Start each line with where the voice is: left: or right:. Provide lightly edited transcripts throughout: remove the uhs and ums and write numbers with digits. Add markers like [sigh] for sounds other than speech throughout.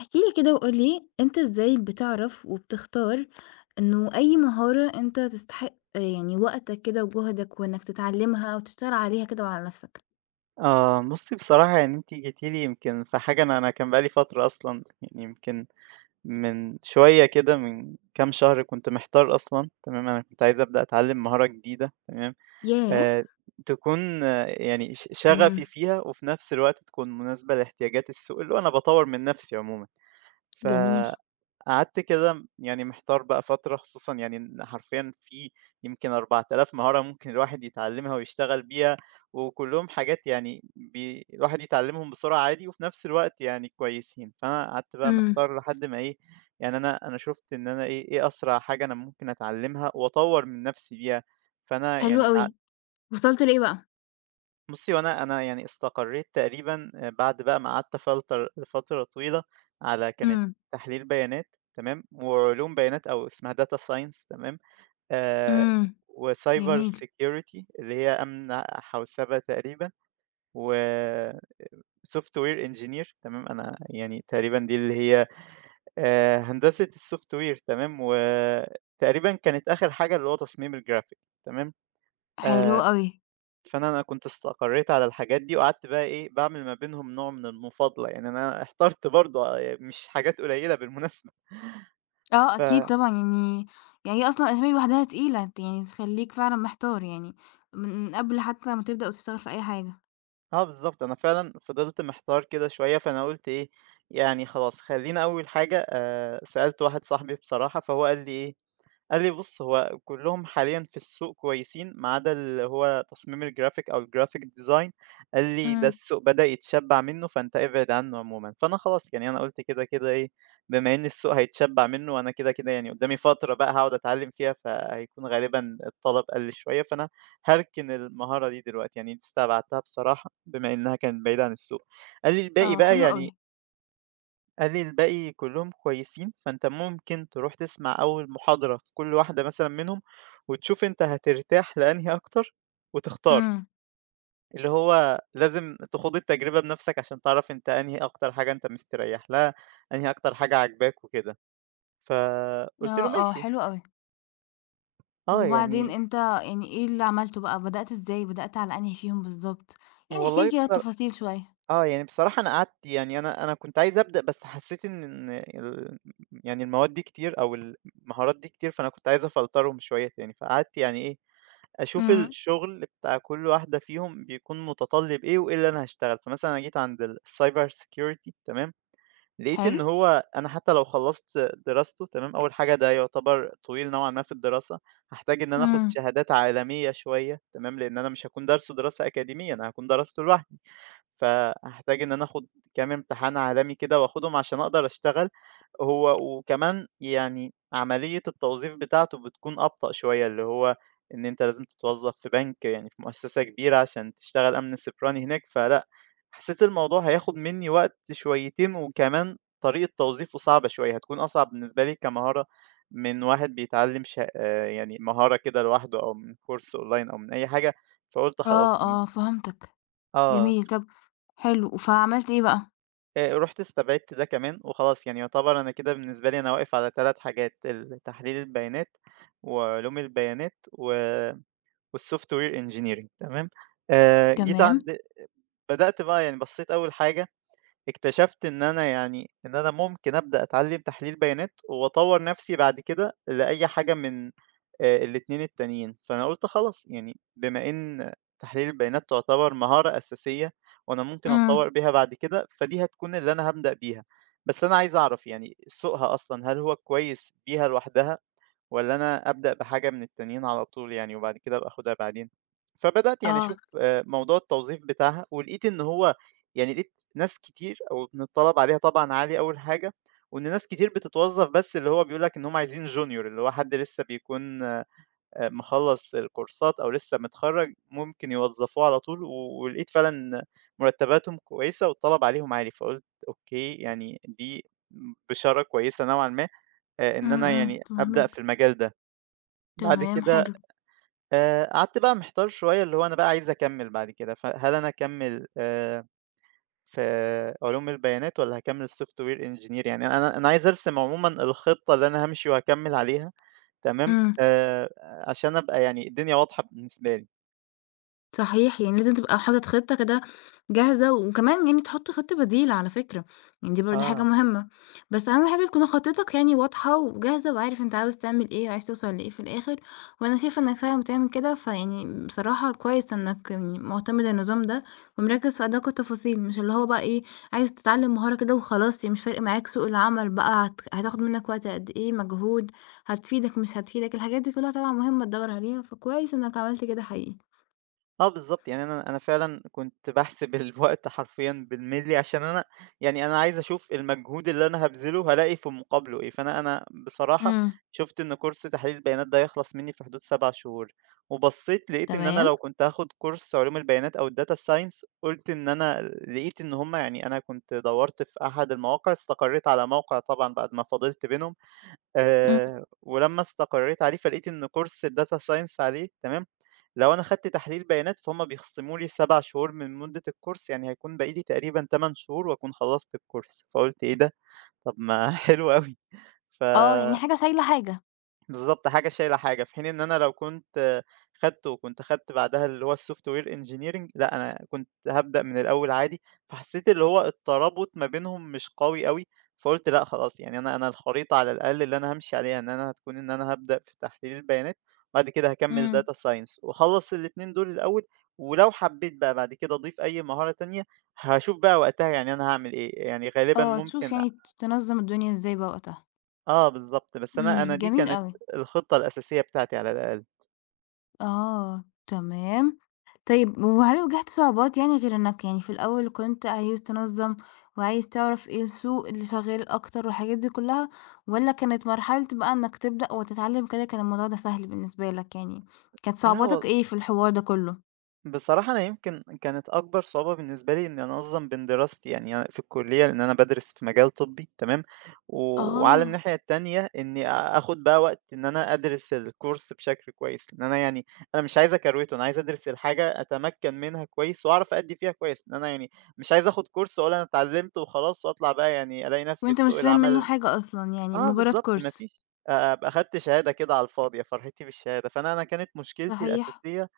left: احكِ لي كده وقُل لي أنت إزاي بتعرف وبتختار إنه أي مهارة أنت تستحق يعني وقتك كده وجهدك وإنك تتعلمها وتشتغل عليها كده وعلى نفسك؟
right: آه، بُصّي بصراحة يعني أنتِ جيتِ لي يمكن في حاجة أنا كان بقى لي فترة أصلًا يعني يمكن من شوية كده من كام شهر كنت محتار أصلًا. تمام، أنا كنت عايز أبدأ أتعلّم مهارة جديدة تمام،
left: ياه!
right: آآ تكون يعني
left: إمم.
right: شغفي فيها وفي نفس الوقت تكون مناسبة لاحتياجات السوق، اللي هو أنا باطوّر من نفسي عمومًا. ف
left: جميل.
right: قعدت كده يعني محتار بقى فترة، خصوصًا يعني إن حرفيًا في يمكن 4,000 مهارة ممكن الواحد يتعلمها ويشتغل بيها، وكلّهم حاجات يعني الواحد يتعلمهم بسرعة عادي وفي نفس الوقت يعني كويسين. فأنا قعدت بقى
left: إمم.
right: محتار لحد ما إيه، يعني أنا شُفت إن أنا إيه أسرع حاجة أنا ممكن أتعلمها وأطوّر من نفسي بيها. فأنا
left: حلو
right: يعني
left: أوي. وصلت لإيه بقى؟
right: بُصّي، هو أنا يعني استقريت تقريبًا بعد بقى ما قعدت فترة طويلة على كانت
left: إمم،
right: تحليل بيانات تمام، وعلوم بيانات أو اسمها data science تمام، آآ
left: إمم،
right: وcyber
left: جميل،
right: security اللي هي أمن حوسبة تقريبًا، وsoftware engineer تمام، أنا يعني تقريبًا دي اللي هي هندسة الsoftware تمام، وتقريبًا كانت آخر حاجة اللي هو تصميم الgraphic تمام.
left: حلو
right: آآ
left: أوي.
right: فأنا كنت استقريت على الحاجات دي، وقعدت بقى إيه، باعمل ما بينهم نوع من المفاضلة، يعني أنا [laughs] احترت برضه مش حاجات قليلة بالمناسبة.
left: آه،
right: ف
left: أكيد طبعًا يعني هي أصلًا الأسامي لوحدها تقيلة، يعني تخلّيك فعلًا محتار يعني من قبل حتى ما تبدأ وتشتغل في أي حاجة.
right: آه بالضبط، أنا فعلًا فضلت محتار كده شوية، فأنا قُلت إيه، يعني خلاص خلّينا أول حاجة سألت واحد صاحبي بصراحة، فهو قال لي إيه، قال لي: "بُص، هو كلّهم حاليًا في السوق كويسين، ما عدا اللي هو تصميم الgraphic أو الgraphic design." قال لي: "ده
left: إمم.
right: السوق بدأ يتشبّع منّه، فأنت ابعد عنّه عمومًا." فأنا خلاص يعني أنا قُلت كده، كده إيه، بما إن السوق هيتشبّع منّه وأنا كده، كده يعني قدّامي فترة بقى هاقعد أتعلّم فيها، فهيكون غالبًا الطلب قَل شوية، فأنا هاركن المهارة دي دلوقتي، يعني دي استبعدتها بصراحة بما إنّها كانت بعيدة عن السوق. قال لي: "الباقي
left: آه،
right: بقى
left: حلو أوي.
right: يعني"، قال لي: الباقي كلّهم كويسين، فأنت ممكن تروح تسمع أول محاضرة في كل واحدة مثلًا منهم، وتشوف أنت هترتاح لأنهي أكتر وتختار،
left: إمم،
right: اللي هو لازم تخوض التجربة بنَفْسك عشان تعرف أنت أنهي أكتر حاجة أنت مستريّح لها، أنهي أكتر حاجة عاجباك وكده. فقُلت
left: آه،
right: له:
left: آه،
right: "ماشي."
left: حلو أوي.
right: آه،
left: وبعدين
right: يعني
left: أنت يعني إيه اللي عملته بقى؟ بدأت إزاي؟ بدأت على أنهي فيهم بالضبط؟ يعني احكِ لي
right: والله
left: كده
right: بصرا
left: التفاصيل شوية.
right: آه، يعني بصراحة أنا قعدت يعني أنا كنت عايز أبدأ، بس حسيت إن يعني المواد دي كتير أو المهارات دي كتير، فأنا كنت عايز أفلترهم شوية تاني، فقعدت يعني إيه، أشوف
left: إمم.
right: الشغل بتاع كل واحدة فيهم بيكون متطلب إيه وإيه اللي أنا هاشتغل، فمثلًا أنا جيت عند الcyber security تمام، لقيت إن
left: حلو.
right: هو أنا حتى لو خلّصت دراسته تمام، أول حاجة ده يعتبر طويل نوعًا ما في الدراسة، هاحتاج إن أنا آخُد
left: إمم،
right: شهادات عالمية شوية تمام، لإن أنا مش هاكون دارسه دراسة أكاديمية، أنا هاكون درسته لوحدي. فهاحتاج إن أنا آخُد كام امتحان عالمي كده وآخُدهم عشان أقدر أشتغل، هو وكمان يعني عملية التوظيف بتاعته بتكون أبطأ شوية، اللي هو إن أنت لازم تتوظّف في بنك يعني في مؤسسة كبيرة عشان تشتغل أمن سيبراني هناك، فلأ، حسّيت الموضوع هياخُد منّي وقت شويتين وكمان طريقة توظيفه صعبة شوية، هتكون أصعب بالنسبة لي كمهارة من واحد بيتعلّم يعني مهارة كده لوحده أو من course online أو من أي حاجة، فقُلت
left: آه،
right: خلاص يعني
left: آه، فهمتك.
right: آه.
left: جميل، طب حلو، فعملت إيه بقى؟
right: رُحت استبعدت ده كمان وخلاص، يعني يعتبر أنا كده بالنسبة لي أنا واقف على 3 حاجات، تحليل البيانات وعلوم البيانات والsoftware engineering تمام. جيت
left: تمام.
right: عند، بدأت بقى يعني بصيت أول حاجة، اكتشفت إن أنا يعني إن أنا ممكن أبدأ أتعلم تحليل بيانات وأطور نفسي بعد كده لأي حاجة من الاتنين التانيين. فأنا قلت خلاص، يعني بما إن تحليل البيانات تعتبر مهارة أساسية وأنا ممكن
left: إمم،
right: أتطور بيها بعد كده، فدي هتكون اللي أنا هبدأ بيها. بس أنا عايز أعرف يعني سوقها أصلا هل هو كويس بيها لوحدها والّا أنا أبدأ بحاجة من التانيين على طول، يعني وبعد كده أبقى آخُدها بعدين؟ فبدأت يعني
left: آه،
right: أشوف موضوع التوظيف بتاعها ولقيت إن هو يعني لقيت ناس كتير، أو إن الطلب عليها طبعًا عالي أول حاجة، وإن ناس كتير بتتوظّف بس اللي هو بيقول لك إن هم عايزين junior، اللي هو حد لسه بيكون مخلّص الكورسات أو لسه متخرّج ممكن يوظّفوه على طول، ولقيت فعلًا مرتّباتهم كويسة والطلب عليهم عالي، فقُلت أوكي، يعني دي بشارة كويسة نوعًا ما إن
left: إمم،
right: أنا
left: إمم،
right: يعني أبدأ
left: فاهماك.
right: في المجال ده. بعد
left: تمام.
right: كده
left: حلو.
right: قعدت بقى محتار شوية، اللي هو أنا بقى عايز أكمّل بعد كده، فهل أنا أكمّل في علوم البيانات والّا هاكمّل software engineer؟ يعني أنا عايز أرسم عمومًا الخطة اللي أنا هامشي وهاكمّل عليها، تمام،
left: إمم.
right: عشان أبقى يعني الدنيا واضحة بالنسبة لي.
left: صحيح، يعني لازم تبقى حاطط خطة كده جاهزة، وكمان يعني تحط خطة بديلة على فكرة، يعني دي برضه حاجة
right: آه.
left: مهمة. بس أهم حاجة تكون خطتك يعني واضحة وجاهزة وعارف أنت عاوز تعمل إيه، عايز توصل لإيه في الآخر. وأنا شايفة إنك فعلًا بتعمل كده، فيعني بصراحة كويس إنك يعني معتمد النظام ده ومركّز في أدق التفاصيل، مش اللي هو بقى إيه، عايز تتعلم مهارة كده وخلاص. يعني مش فارق معاك سوق العمل بقى هتاخد منك وقت قد إيه، مجهود، هتفيدك مش هتفيدك، الحاجات دي كلها طبعًا مهمة تدوّر عليها، فكويس إنك عملت كده حقيقي.
right: آه بالضبط، يعني أنا فعلًا كنت باحسب [laughs] الوقت حرفيًا بالمللي عشان أنا، يعني أنا عايز أشوف المجهود اللي أنا هابذله هالاقي في مقابله إيه. فأنا بصراحة
left: إمم.
right: شُفت إن كورس تحليل البيانات ده هيخلص منّي في حدود 7 شهور، وبصّيت لقيت إن أنا
left: تمام.
right: لو كنت هاخد كورس علوم البيانات أو الdata science، قُلت إن أنا لقيت إن هُم، يعني أنا كنت دوّرت في أحد المواقع، استقريت على موقع طبعًا بعد ما فاضلت بينهم.
left: إمم.
right: ولمّا استقريت عليه فلقيت إن كورس الdata science عليه تمام، لو أنا خدت تحليل بيانات فهُم بيخصموا لي 7 شهور من مدة الكورس، يعني هيكون باقي لي تقريبًا 8 شهور وأكون خلّصت الكورس، فقُلت إيه ده! طب ما [laughs] حلو أوي. ف
left: آه، يعني حاجة شايلة حاجة.
right: بالضبط، حاجة شايلة حاجة، في حين إن أنا لو كنت خدته وكنت خدت بعدها اللي هو الsoftware engineering لأ، أنا كنت هابدأ من الأول عادي، فحسيت اللي هو الترابط ما بينهم مش قوي أوي. فقُلت لأ خلاص، يعني أنا الخريطة على الأقل اللي أنا هامشي عليها، إن أنا هتكون إن أنا هابدأ في تحليل البيانات، وبعد كده هاكمّل
left: إمم.
right: data science واخلّص الاتنين دول الأول، ولو حبيت بقى بعد كده أضيف أي مهارة تانية هاشوف بقى وقتها يعني أنا هاعمل إيه. يعني غالبًا
left: آه، تشوف يعني تنظّم الدنيا إزاي بقى وقتها.
right: آه بالضبط، بس أنا
left: إمم،
right: دي
left: جميل
right: كانت
left: أوي.
right: الخطة الأساسية بتاعتي على الأقل.
left: آه، تمام. طيب وهل واجهت صعوبات يعني غير إنك يعني في الأول كنت عايز تنظّم وعايز تعرف إيه السوق اللي شغال أكتر والحاجات دي كلّها، والّا كانت مرحلة بقى إنك تبدأ وتتعلّم كده كان الموضوع ده سهل بالنسبة لك يعني، كانت
right: لا
left: صعوباتك إيه في الحوار ده كلّه؟
right: بصراحة أنا يمكن كانت أكبر صعوبة بالنسبة لي إني أنظم بين دراستي، يعني أنا في الكلية لأن أنا بدرس في مجال طبي تمام، و وعلى
left: آه،
right: الناحية التانية إني آخد بقى وقت إن أنا أدرس الكورس بشكل كويس، لأن أنا يعني أنا مش عايز أكروته، أنا عايز أدرس الحاجة أتمكن منها كويس وأعرف أدي فيها كويس، إن أنا يعني مش عايز آخد كورس وأقول أنا اتعلمت وخلاص وأطلع بقى يعني ألاقي نفسي
left: وأنت
right: في
left: مش
right: سوق
left: فاهم منّه
right: العمل.
left: حاجة أصلًا يعني
right: آه
left: مجرّد
right: بالضبط، ما
left: كورس.
right: فيش أبقى خدت شهادة كده على الفاضية، فرحتي بالشهادة. فأنا كانت مشكلتي
left: صحيح.
right: الأساسية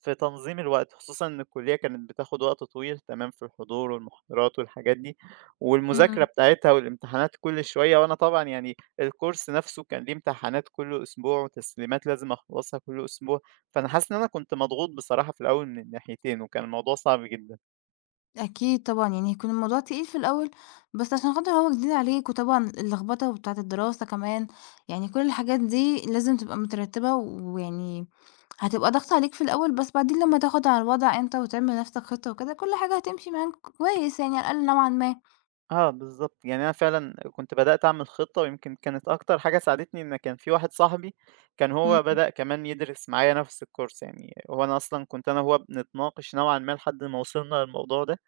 right: في تنظيم الوقت، خصوصًا إن الكلية كانت بتاخد وقت طويل تمام في الحضور والمحاضرات والحاجات دي، والمذاكرة
left: إمم.
right: بتاعتها والامتحانات كل شوية، وأنا طبعًا يعني الcourse نفسه كان ليه امتحانات كل أسبوع وتسليمات لازم أخلصها كل أسبوع، فأنا حاسس إن أنا كنت مضغوط بصراحة في الأول من الناحيتين، وكان الموضوع صعب جدًا.
left: أكيد طبعًا، يعني هيكون الموضوع تقيل في الأول، بس عشان خاطر هو جديد عليك، وطبعًا اللخبطة بتاعة الدراسة كمان، يعني كل الحاجات دي لازم تبقى مترتبة، ويعني هتبقى ضغط عليك في الأول، بس بعدين لمّا تاخد على الوضع أنت وتعمل لنفسك خطة وكده، كل حاجة هتمشي معاك كويس يعني على الأقل نوعًا ما.
right: آه بالضبط، يعني أنا فعلًا كنت بدأت أعمل خطة، ويمكن كانت أكتر حاجة ساعدتني إن كان في واحد صاحبي كان هو
left: إمم،
right: بدأ كمان يدرس معايا نفس الcourse، يعني هو أنا أصلًا كنت أنا وهو بنتناقش نوعًا ما لحد ما وصلنا للموضوع ده.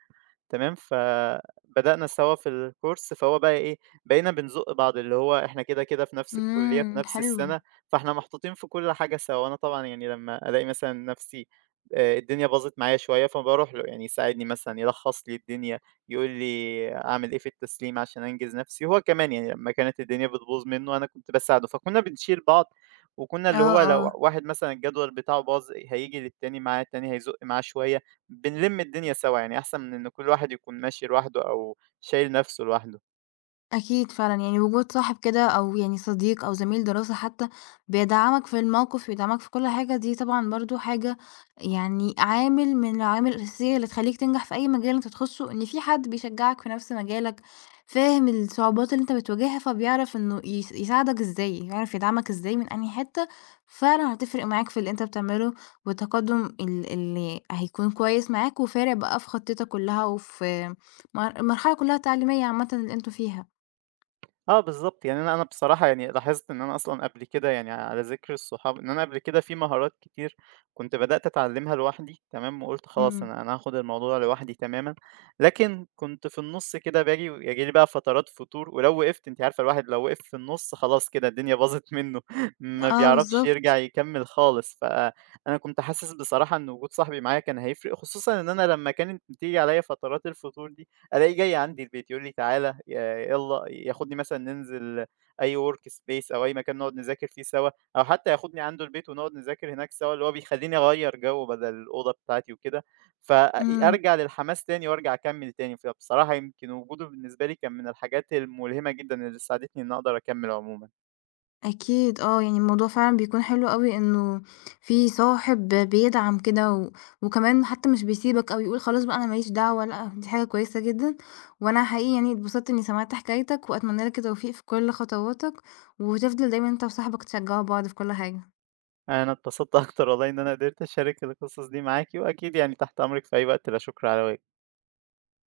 right: تمام، فبدأنا سوا في الcourse، فهو بقى إيه، بقينا بنزُق بعض، اللي هو إحنا كده، كده في نفس الكُلّية، في
left: إمم،
right: نفس
left: حلو.
right: السَنة، فإحنا محطوطين في كل حاجة سوا. وأنا طبعًا يعني لمّا ألاقي مثلًا نفسي الدنيا باظت معايا شوية، فباروح له يعني يساعدني مثلًا، يلخّص لي الدنيا، يقول لي أعمل إيه في التسليم عشان أنجز نفسي، وهو كمان يعني لمّا كانت الدنيا بتبوظ منّه، أنا كنت باساعده، فكُنّا بنشيل بعض، وكُنّا اللي
left: آه،
right: هو لو
left: آه.
right: واحد مثلًا الجدول بتاعه باظ، هييجي للتاني معاه، التاني هيزُق معاه شوية. بنلم الدنيا سوا، يعني أحسن من إن كل واحد يكون ماشي لوحده أو شايل نفسه لوحده.
left: أكيد فعلًا، يعني وجود صاحب كده أو يعني صديق أو زميل دراسة حتى بيدعمك في الموقف، بيدعمك في كل حاجة. دي طبعًا برضه حاجة يعني عامل من العوامل الأساسية اللي تخلّيك تنجح في أي مجال أنت تخشه، إن في حد بيشجعك في نفس مجالك، فاهم الصعوبات اللي أنت بتواجهها، فبيعرف إنه يساعدك إزاي، يعرف يدعمك إزاي من أنهي حتة، فعلًا هتفرق معاك في اللي أنت بتعمله والتقدم اللي هيكون كويس معاك وفارق بقى في خطتك كلها وفي المرحلة كلها التعليمية عامةً اللي أنتم فيها.
right: آه بالضبط، يعني أنا بصراحة يعني لاحظت إن أنا أصلًا قبل كده، يعني على ذكر الصحاب، إن أنا قبل كده في مهارات كتير كنت بدأت أتعلمها لوحدي تمام، وقُلت خلاص
left: إمم.
right: أنا هاخد الموضوع لوحدي تمامًا، لكن كنت في النُص كده باجي ويجي لي بقى فترات فتور، ولو وقفت أنتِ عارفة الواحد لو وقف في النُص خلاص كده الدنيا باظت منه، [laughs] ما
left: آه
right: بيعرفش يرجع
left: بالضبط.
right: يكمّل خالص، فأنا كنت حاسس بصراحة إن وجود صاحبي معايا كان هيفرق، خصوصًا إن أنا لمّا كانت بتيجي عليَّ فترات الفتور دي ألاقيه جاي عندي البيت يقول لي: "تعالَ يالّا." ياخدني مثلًا ننزل أي work space أو أي مكان نقعد نذاكر فيه سوا، أو حتى ياخدني عنده البيت ونقعد نذاكر هناك سوا، اللي هو بيخلّيني أغيّر جو بدل الأوضة بتاعتي وكده،
left: إمم.
right: فأرجع للحماس تاني وأرجع أكمّل تاني، فبصراحة يمكن وجوده بالنسبة لي كان من الحاجات الملهمة جدًا اللي ساعدتني إني أقدر أكمّل عمومًا.
left: أكيد آه. يعني الموضوع فعلًا بيكون حلو أوي إنه في صاحب بيدعم كده وكمان حتّى مش بيسيبك أو يقول خلاص بقى أنا ما ليش دعوة لأ. دي حاجة كويسة جدًا وأنا حقيقي يعني اتبسطت إنّي سمعت حكايتك وأتمنى لك التوفيق في كل خطواتك وتفضل دايمًا أنت وصاحبك تشجّعوا بعض في كل حاجة.
right: أنا اتبسطت أكتر والله إن أنا قدرت أشارك القصص دي معاكِ، وأكيد يعني تحت أمرِك في أي وقت، لا شكر على واجب.